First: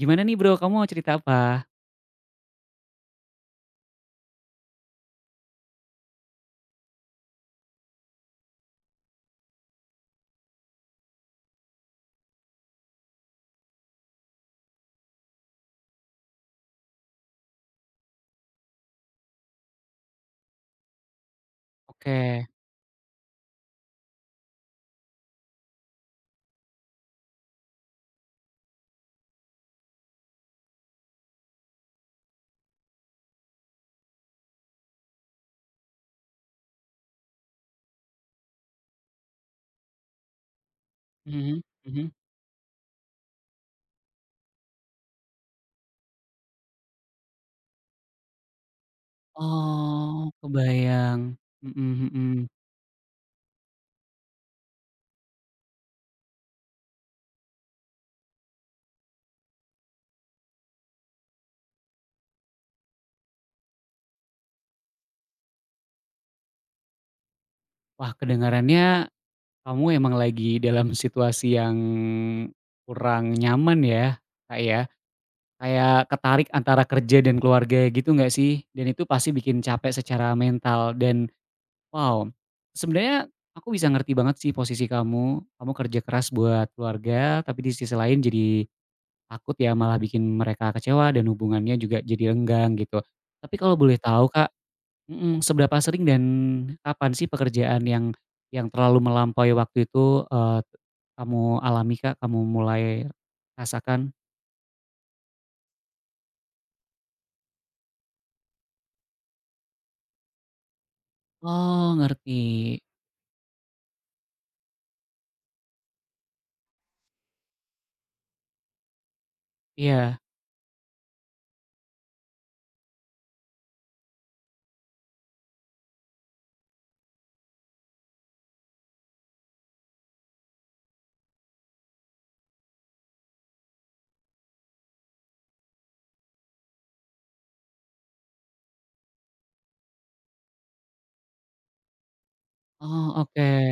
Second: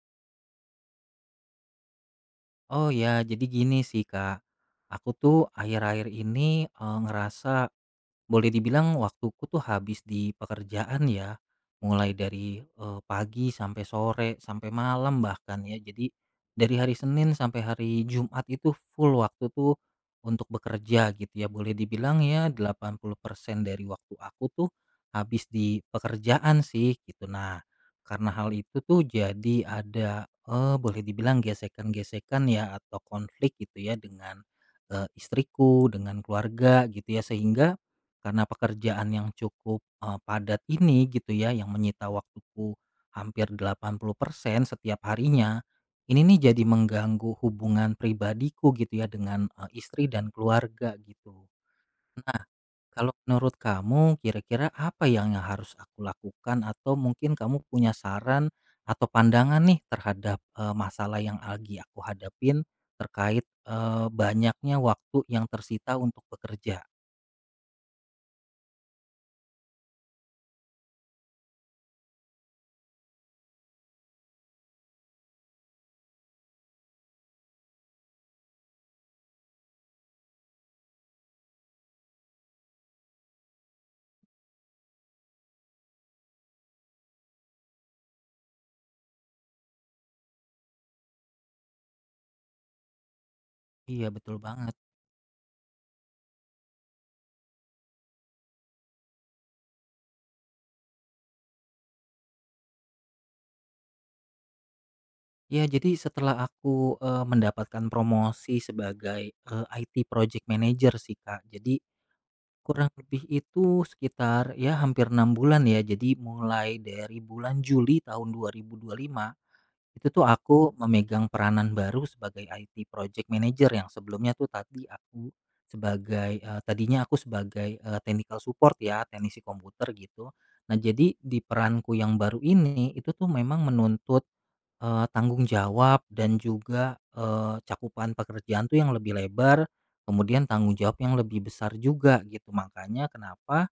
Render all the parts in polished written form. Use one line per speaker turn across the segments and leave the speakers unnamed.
Gimana nih, Bro, kamu mau cerita apa?
Oh ya, jadi gini sih Kak, aku tuh akhir-akhir ini, ngerasa, boleh dibilang waktuku tuh habis di pekerjaan ya, mulai dari, pagi sampai sore, sampai malam bahkan ya. Jadi dari hari Senin sampai hari Jumat itu full waktu tuh untuk bekerja gitu ya. Boleh dibilang
Oke,
ya 80% dari waktu aku tuh habis di pekerjaan sih gitu. Nah, karena hal itu tuh jadi ada, boleh dibilang gesekan-gesekan ya atau konflik gitu ya dengan, istriku, dengan keluarga gitu ya. Sehingga karena pekerjaan yang cukup, padat ini gitu ya,
mhm
yang menyita
mhm.
waktuku hampir 80% setiap harinya, ini nih jadi mengganggu hubungan pribadiku gitu ya dengan, istri
Oh,
dan keluarga
kebayang,
gitu.
mhm mhm.
Kalau menurut kamu kira-kira apa yang harus aku lakukan, atau mungkin kamu punya saran atau pandangan nih terhadap, masalah yang lagi aku hadapin terkait, banyaknya waktu yang tersita untuk bekerja?
Wah, kedengarannya kamu emang lagi dalam situasi yang kurang nyaman ya, Kak, ya. Kayak ketarik antara kerja dan keluarga gitu nggak sih? Dan itu pasti bikin capek secara mental dan wow, sebenarnya aku bisa ngerti banget sih posisi kamu, kamu kerja keras buat keluarga tapi di sisi lain jadi takut ya malah bikin mereka kecewa dan hubungannya juga jadi renggang gitu. Tapi kalau boleh
Iya
tahu,
betul
Kak,
banget.
mhm, seberapa sering dan kapan sih pekerjaan yang terlalu melampaui waktu itu, eee, kamu alami, Kak, kamu mulai rasakan?
Ya, jadi setelah aku, mendapatkan promosi sebagai, IT project manager sih, Kak. Jadi
Oh, ngerti,
kurang lebih itu sekitar ya hampir 6 bulan ya. Jadi mulai dari bulan Juli tahun 2025, itu
iya.
tuh aku memegang peranan baru sebagai IT project manager, yang sebelumnya tuh tadi aku sebagai, eee, tadinya aku sebagai, eee, technical support ya, teknisi komputer gitu. Nah, jadi di peranku yang baru ini itu tuh memang menuntut, tanggung jawab dan juga, cakupan pekerjaan tuh yang lebih lebar, kemudian tanggung jawab yang lebih besar juga gitu. Makanya
Oh, oke,
kenapa,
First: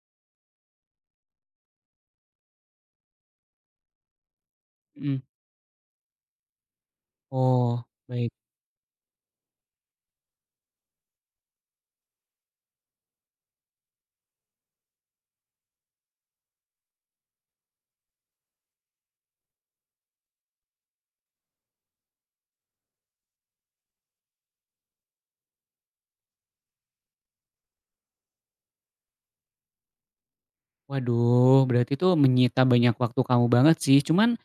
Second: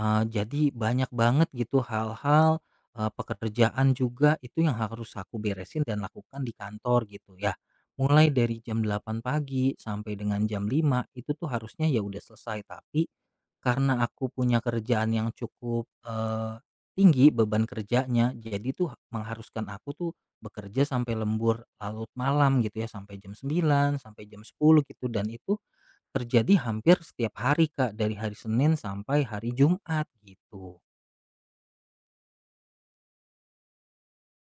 Jadi banyak banget gitu hal-hal, pekerjaan juga itu yang harus
mhm.
aku beresin dan lakukan di kantor gitu ya.
Oh, baik.
Mulai dari jam 8 pagi sampai dengan jam 5 itu tuh harusnya ya udah selesai, tapi karena aku punya kerjaan yang cukup, tinggi beban kerjanya, jadi tuh mengharuskan aku tuh bekerja sampai lembur larut malam gitu ya, sampai jam 9 sampai jam 10 gitu, dan itu terjadi hampir setiap hari, Kak, dari hari Senin sampai hari Jumat gitu.
Waduh, berarti itu menyita banyak waktu kamu banget sih. Cuman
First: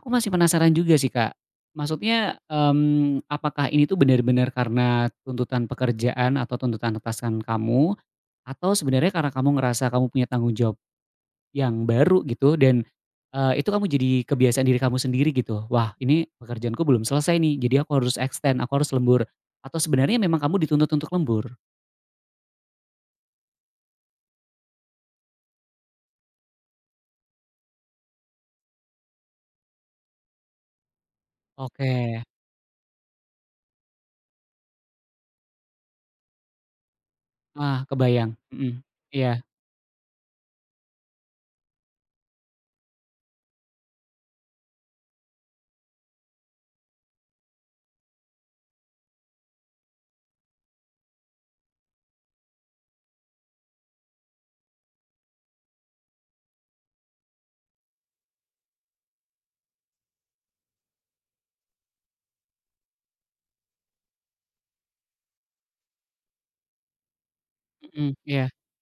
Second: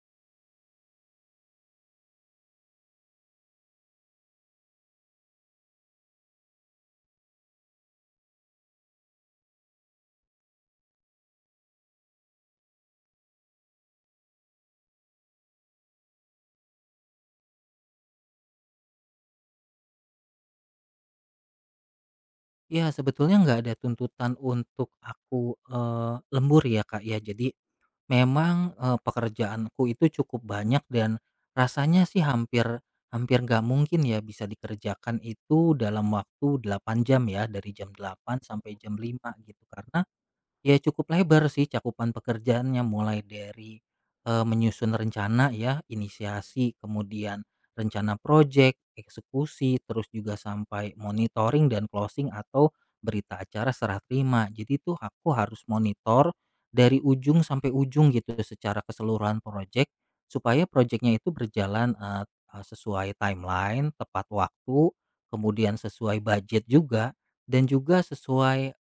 aku masih penasaran juga sih, Kak. Maksudnya, apakah ini tuh benar-benar karena tuntutan pekerjaan atau tuntutan atasan kamu, atau sebenarnya karena kamu ngerasa kamu punya tanggung jawab yang baru gitu dan, itu kamu jadi kebiasaan diri kamu sendiri gitu, "Wah, ini pekerjaanku belum selesai nih, jadi aku harus extend, aku harus lembur." Atau sebenarnya memang kamu dituntut untuk lembur?
Ya sebetulnya nggak ada tuntutan untuk aku, lembur ya, Kak, ya. Jadi memang, pekerjaanku itu cukup banyak dan
Oke.
rasanya sih hampir hampir nggak mungkin ya bisa dikerjakan itu dalam waktu 8 jam ya, dari
Ah,
jam
kebayang.
delapan
Mhm.
sampai jam
Iya.
lima gitu. Karena ya cukup lebar sih cakupan pekerjaannya, mulai dari, menyusun rencana ya, inisiasi, kemudian rencana proyek eksekusi, terus juga sampai monitoring dan closing atau berita acara serah terima. Jadi tuh aku harus monitor dari ujung sampai ujung gitu secara keseluruhan proyek supaya proyeknya itu berjalan, eee eee, sesuai timeline, tepat waktu, kemudian sesuai budget juga, dan juga
Mhm, iya.
sesuai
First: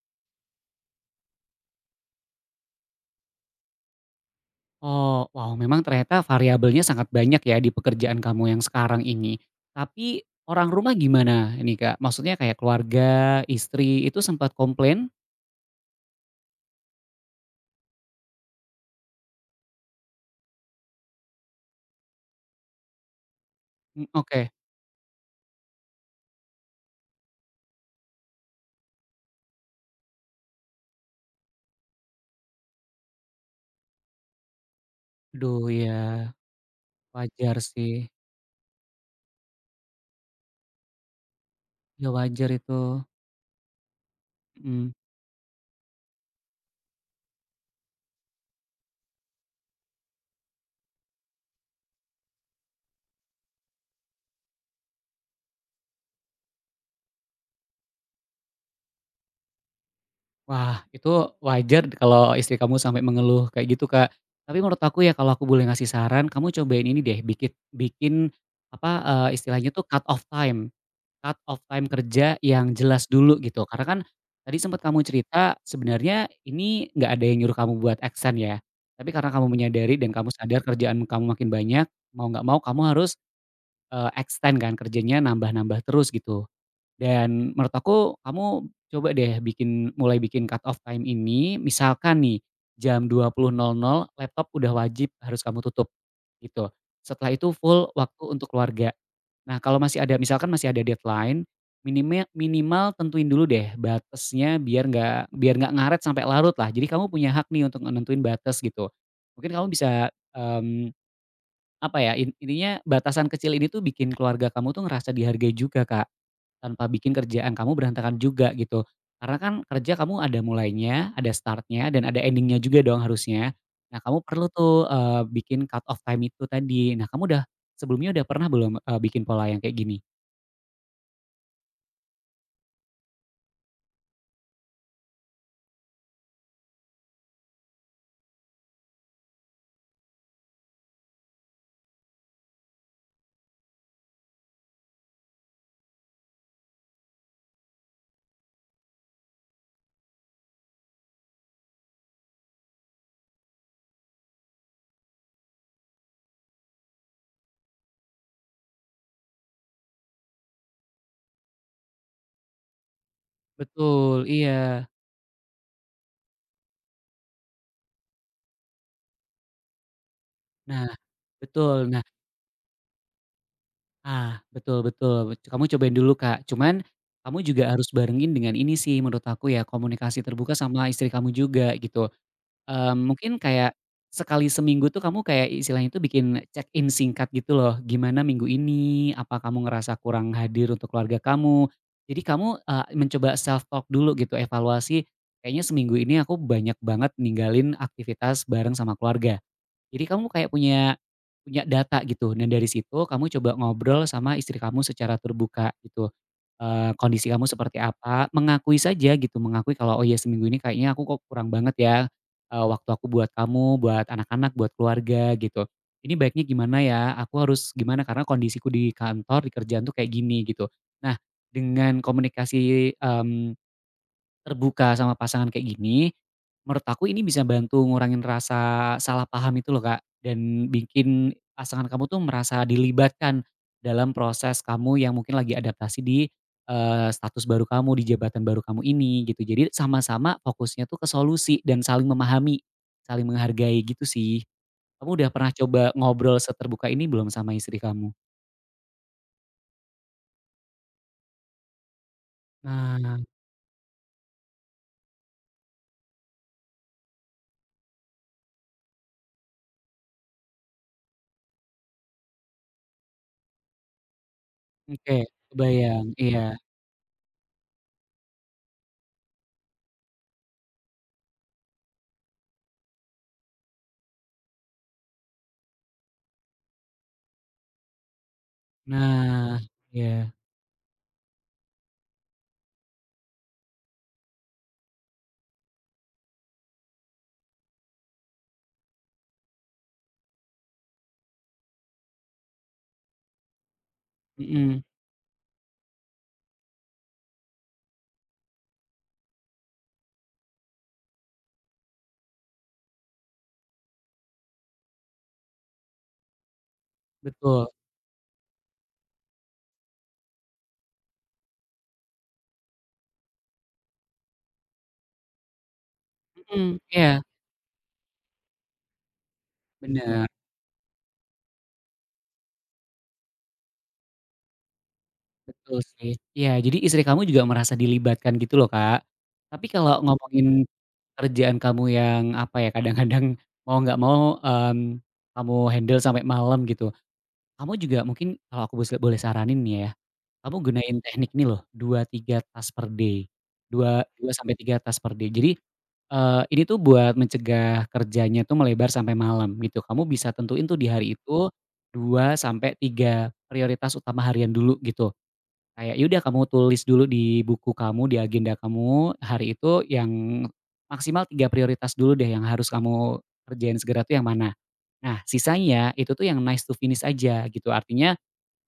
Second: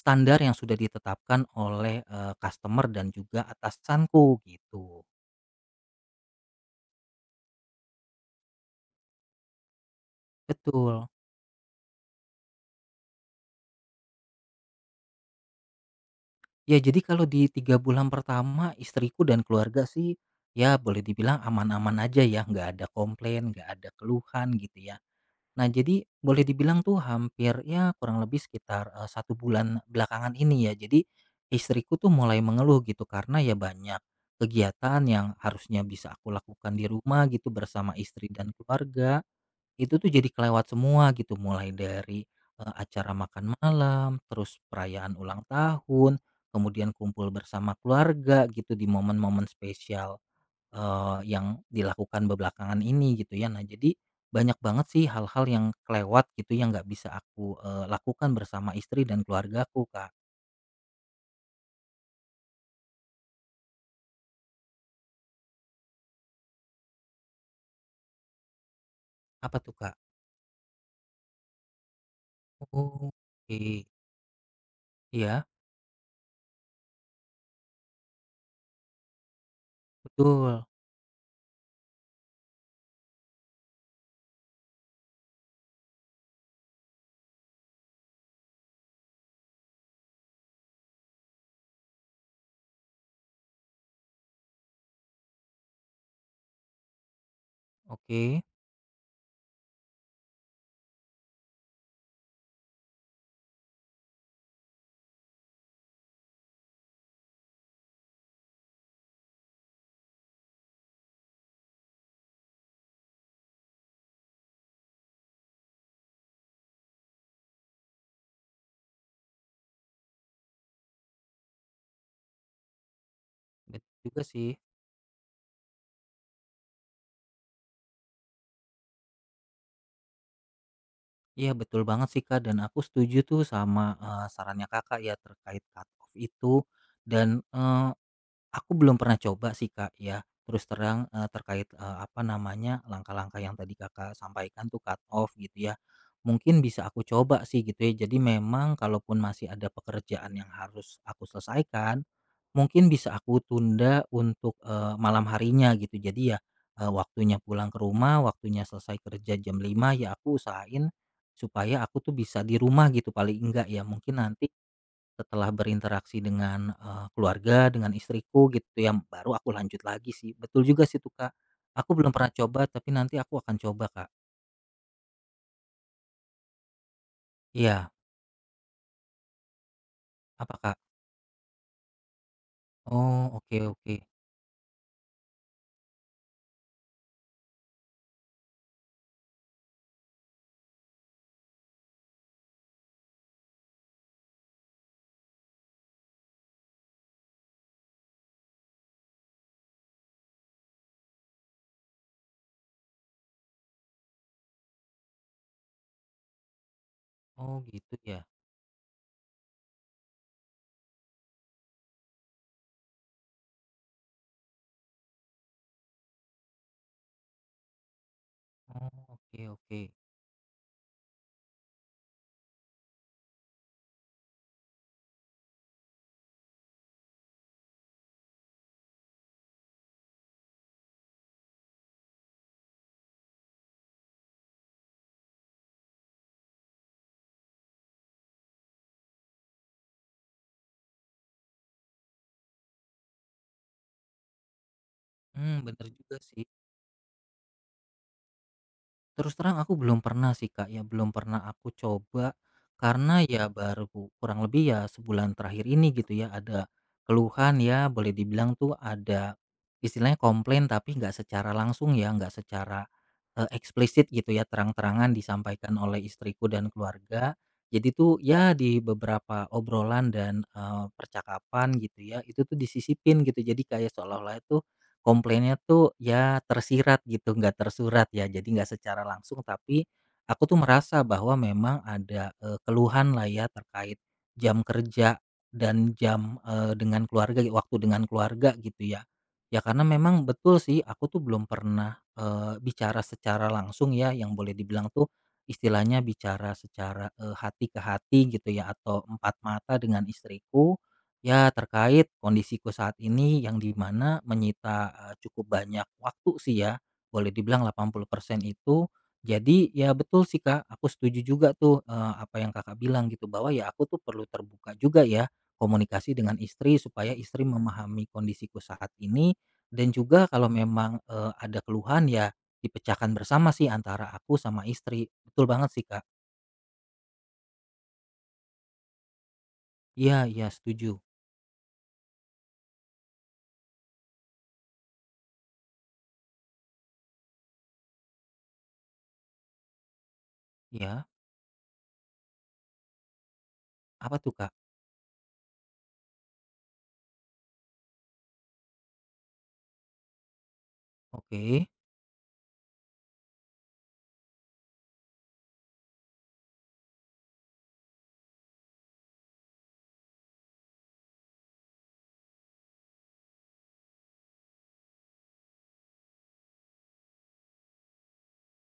standar yang sudah ditetapkan oleh, customer dan juga atasanku gitu.
Oh, wow, memang ternyata variabelnya sangat banyak ya di pekerjaan kamu yang sekarang ini. Tapi orang rumah
Betul.
gimana ini, Kak? Maksudnya kayak keluarga, istri itu sempat komplain?
Ya jadi kalau di 3 bulan pertama istriku dan keluarga sih, ya boleh dibilang aman-aman aja ya, nggak ada komplain, nggak ada
Mmm, oke.
keluhan gitu ya. Nah jadi boleh dibilang tuh hampir ya kurang lebih sekitar, 1 bulan belakangan ini ya, jadi istriku tuh mulai mengeluh gitu, karena ya banyak kegiatan yang
Aduh
harusnya
ya,
bisa aku lakukan di rumah gitu
wajar sih.
bersama istri dan keluarga. Itu tuh jadi kelewat semua gitu, mulai
Ya
dari,
wajar itu,
acara makan malam, terus
mhm.
perayaan ulang tahun, kemudian kumpul bersama keluarga gitu di momen-momen spesial, yang dilakukan bebelakangan ini gitu ya. Nah jadi banyak banget sih hal-hal yang kelewat gitu yang nggak bisa aku, lakukan bersama istri dan keluargaku, Kak.
Wah, itu wajar kalau istri kamu sampai mengeluh kayak gitu, Kak. Tapi menurut aku ya kalau aku boleh ngasih saran, kamu cobain ini deh, bikin bikin apa,
Apa
istilahnya
tuh,
tuh
Kak?
cut off time. Cut off time kerja yang jelas
Oh,
dulu gitu,
oke.
karena kan tadi sempat kamu
Iya,
cerita sebenarnya ini nggak ada yang nyuruh kamu buat aksen ya, tapi karena kamu menyadari dan kamu sadar
betul.
kerjaan kamu makin banyak, mau nggak mau kamu harus, extend kan kerjanya, nambah-nambah terus gitu. Dan menurut aku kamu coba deh bikin, mulai bikin cut off time ini, misalkan nih jam 20.00 laptop udah wajib harus kamu tutup. Gitu. Setelah itu full waktu
Oke,
untuk keluarga. Nah, kalau masih ada, misalkan masih ada deadline, minimal minimal tentuin dulu deh batasnya biar nggak ngaret sampai larut lah. Jadi kamu punya hak nih untuk nentuin batas gitu. Mungkin kamu bisa, mmm, apa ya, intinya batasan kecil ini tuh bikin keluarga kamu tuh ngerasa dihargai juga, Kak. Tanpa bikin kerjaan kamu berantakan juga gitu. Karena kan kerja kamu ada mulainya, ada startnya dan ada endingnya juga dong harusnya.
bener
Nah, kamu
juga
perlu
sih.
tuh, bikin cut off time itu tadi. Nah, kamu udah sebelumnya udah pernah belum, bikin pola yang kayak gini?
Iya betul banget sih Kak, dan aku setuju tuh sama, sarannya Kakak ya terkait cut off itu dan, aku belum pernah coba sih, Kak, ya. Terus terang, terkait, apa namanya, langkah-langkah yang tadi Kakak sampaikan tuh cut off gitu ya. Mungkin bisa aku coba sih gitu ya. Jadi memang kalaupun masih ada pekerjaan yang harus aku selesaikan, mungkin bisa aku tunda untuk, malam harinya gitu. Jadi ya, waktunya pulang ke rumah, waktunya selesai kerja jam 5 ya aku usahain supaya aku tuh bisa di rumah gitu paling enggak ya. Mungkin
Betul,
nanti
iya.
setelah berinteraksi dengan, keluarga, dengan istriku gitu ya, baru aku lanjut lagi sih. Betul juga
Nah,
sih tuh, Kak.
betul.
Aku
Nah,
belum pernah coba tapi nanti aku akan coba, Kak.
ah, betul betul. Kamu cobain dulu, Kak. Cuman kamu juga harus
Iya,
barengin dengan ini sih menurut aku ya, komunikasi terbuka
apa, Kak?
sama istri kamu juga gitu. Eee,
Oh,
mungkin
oke
kayak
oke.
sekali seminggu tuh kamu kayak istilahnya itu bikin check in singkat gitu loh, gimana minggu ini, apa kamu ngerasa kurang hadir untuk keluarga kamu. Jadi kamu, mencoba self talk dulu gitu, evaluasi, kayaknya seminggu ini aku banyak banget ninggalin aktivitas bareng sama keluarga. Jadi kamu kayak punya punya data gitu dan dari situ kamu coba ngobrol sama istri kamu secara terbuka gitu, kondisi kamu
Oh
seperti
gitu ya?
apa, mengakui saja gitu, mengakui kalau, "Oh ya, seminggu ini kayaknya aku kok kurang banget ya, waktu aku buat kamu, buat anak-anak, buat keluarga," gitu. "Ini baiknya gimana ya? Aku harus gimana karena kondisiku di
Oh, oke
kantor, di
oke.
kerjaan tuh kayak gini," gitu. Nah, dengan komunikasi, terbuka sama pasangan kayak gini, menurut aku ini bisa bantu ngurangin rasa salah paham itu loh, Kak, dan bikin pasangan kamu tuh merasa dilibatkan dalam proses kamu yang mungkin lagi adaptasi di, status baru kamu, di jabatan baru kamu ini gitu. Jadi sama-sama fokusnya tuh ke solusi dan saling memahami, saling menghargai gitu sih. Kamu udah pernah
Hmm, bener
coba
juga
ngobrol
sih.
seterbuka ini belum sama istri kamu?
Terus terang aku belum pernah sih Kak, ya belum pernah aku coba,
Nah,
karena ya baru kurang lebih ya sebulan terakhir ini gitu ya ada keluhan, ya boleh dibilang tuh ada istilahnya komplain, tapi nggak secara langsung ya, nggak secara eksplisit gitu ya, terang-terangan
oke,
disampaikan oleh
kebayang,
istriku
iya.
dan keluarga. Jadi tuh ya di beberapa obrolan dan percakapan gitu ya itu tuh disisipin gitu, jadi kayak seolah-olah itu komplainnya tuh ya tersirat gitu, nggak tersurat ya, jadi nggak secara langsung,
Nah,
tapi
iya,
aku tuh merasa bahwa memang ada, keluhan lah ya terkait jam kerja dan jam, dengan keluarga, waktu dengan keluarga gitu ya. Ya karena memang betul sih aku tuh belum pernah, bicara secara langsung ya yang boleh
mhm,
dibilang tuh istilahnya bicara secara, hati ke hati gitu ya atau empat mata dengan istriku. Ya, terkait kondisiku saat ini yang dimana menyita, cukup banyak waktu sih ya, boleh dibilang
betul.
80% itu. Jadi ya betul sih, Kak, aku setuju juga tuh, apa yang Kakak bilang gitu, bahwa ya aku tuh perlu terbuka juga ya, komunikasi dengan
Mhm,
istri supaya
iya,
istri memahami kondisiku saat ini, dan
bener,
juga kalau memang, ada keluhan ya dipecahkan bersama sih antara aku sama istri. Betul banget
betul
sih, Kak.
sih. Iya, jadi istri kamu juga merasa dilibatkan gitu loh, Kak. Tapi kalau
Iya iya,
ngomongin
setuju.
kerjaan kamu yang, apa ya, kadang-kadang mau nggak mau, mmm, kamu handle sampai malam gitu, kamu juga mungkin kalau aku bose boleh saranin nih ya, kamu gunain
Ya
teknik ini loh, 2 3 tas per day, dua
apa
dua
tuh, Kak?
sampai 3 tas per day. Jadi, ini tuh buat mencegah kerjanya tuh melebar sampai malam gitu. Kamu bisa tentuin tuh di hari itu
Oke
2 sampai 3 prioritas utama harian dulu gitu. Kayak ya udah kamu tulis dulu di buku kamu, di agenda kamu, hari itu yang maksimal 3 prioritas dulu deh yang harus kamu kerjain segera tuh yang mana. Nah, sisanya itu tuh yang nice to finish aja gitu. Artinya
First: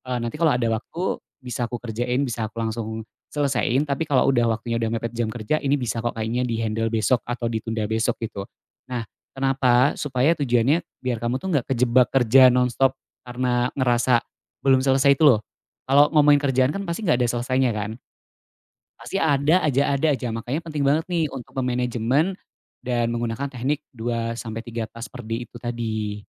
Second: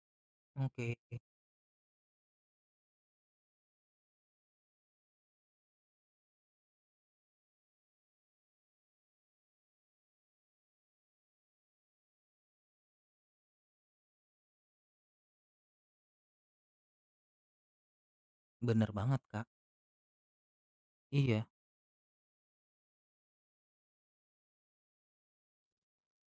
Eee, nanti kalau ada
oke.
waktu bisa aku kerjain, bisa aku langsung selesaiin, tapi kalau udah waktunya udah mepet jam kerja, ini bisa kok kayaknya di-handle besok atau ditunda besok gitu. Nah, kenapa? Supaya tujuannya biar kamu tuh nggak kejebak kerja nonstop karena ngerasa belum selesai itu loh. Kalau ngomongin kerjaan kan pasti nggak ada selesainya kan,
Bener
pasti
banget, Kak.
ada aja ada aja. Makanya penting banget nih
Iya.
untuk memanajemen dan menggunakan teknik 2 sampai 3 tas per day itu tadi.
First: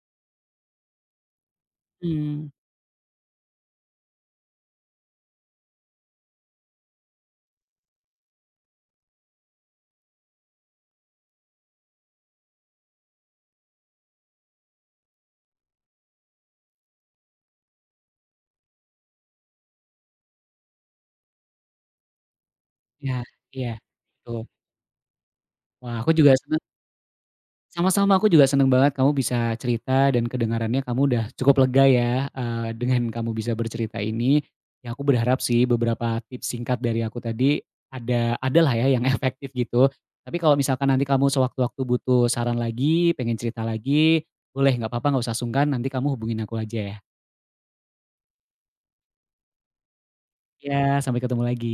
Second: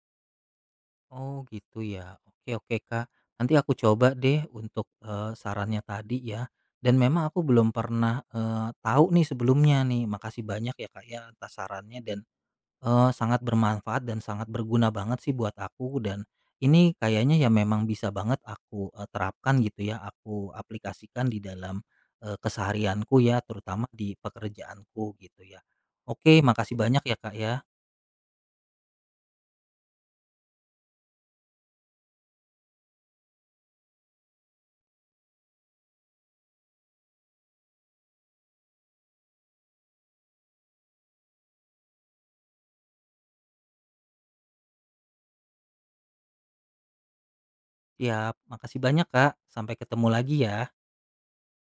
Oh, gitu ya.
Mmm.
Oke oke, Kak. Nanti aku coba deh untuk, sarannya tadi ya. Dan memang aku belum pernah, tahu nih sebelumnya nih. Makasih banyak ya, Kak, ya atas sarannya dan, sangat bermanfaat dan sangat berguna banget sih buat aku, dan ini kayaknya ya memang bisa banget aku, terapkan gitu ya, aku aplikasikan di dalam,
Iya
keseharianku ya,
iya,
terutama di
betul.
pekerjaanku gitu ya.
Wah, aku juga
Oke,
seneng.
makasih banyak ya, Kak, ya.
Sama-sama, aku juga seneng banget kamu bisa cerita dan kedengarannya kamu udah cukup lega ya, dengan kamu bisa bercerita ini. Ya aku berharap sih beberapa tips singkat dari aku tadi adalah ya yang efektif gitu. Tapi kalau misalkan nanti kamu sewaktu-waktu butuh saran lagi, pengen cerita lagi, boleh, nggak apa-apa, nggak usah sungkan, nanti kamu hubungin aku aja ya.
Siap, makasih banyak Kak. Sampai ketemu lagi ya.
Ya, sampai ketemu lagi.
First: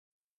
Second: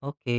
Oke.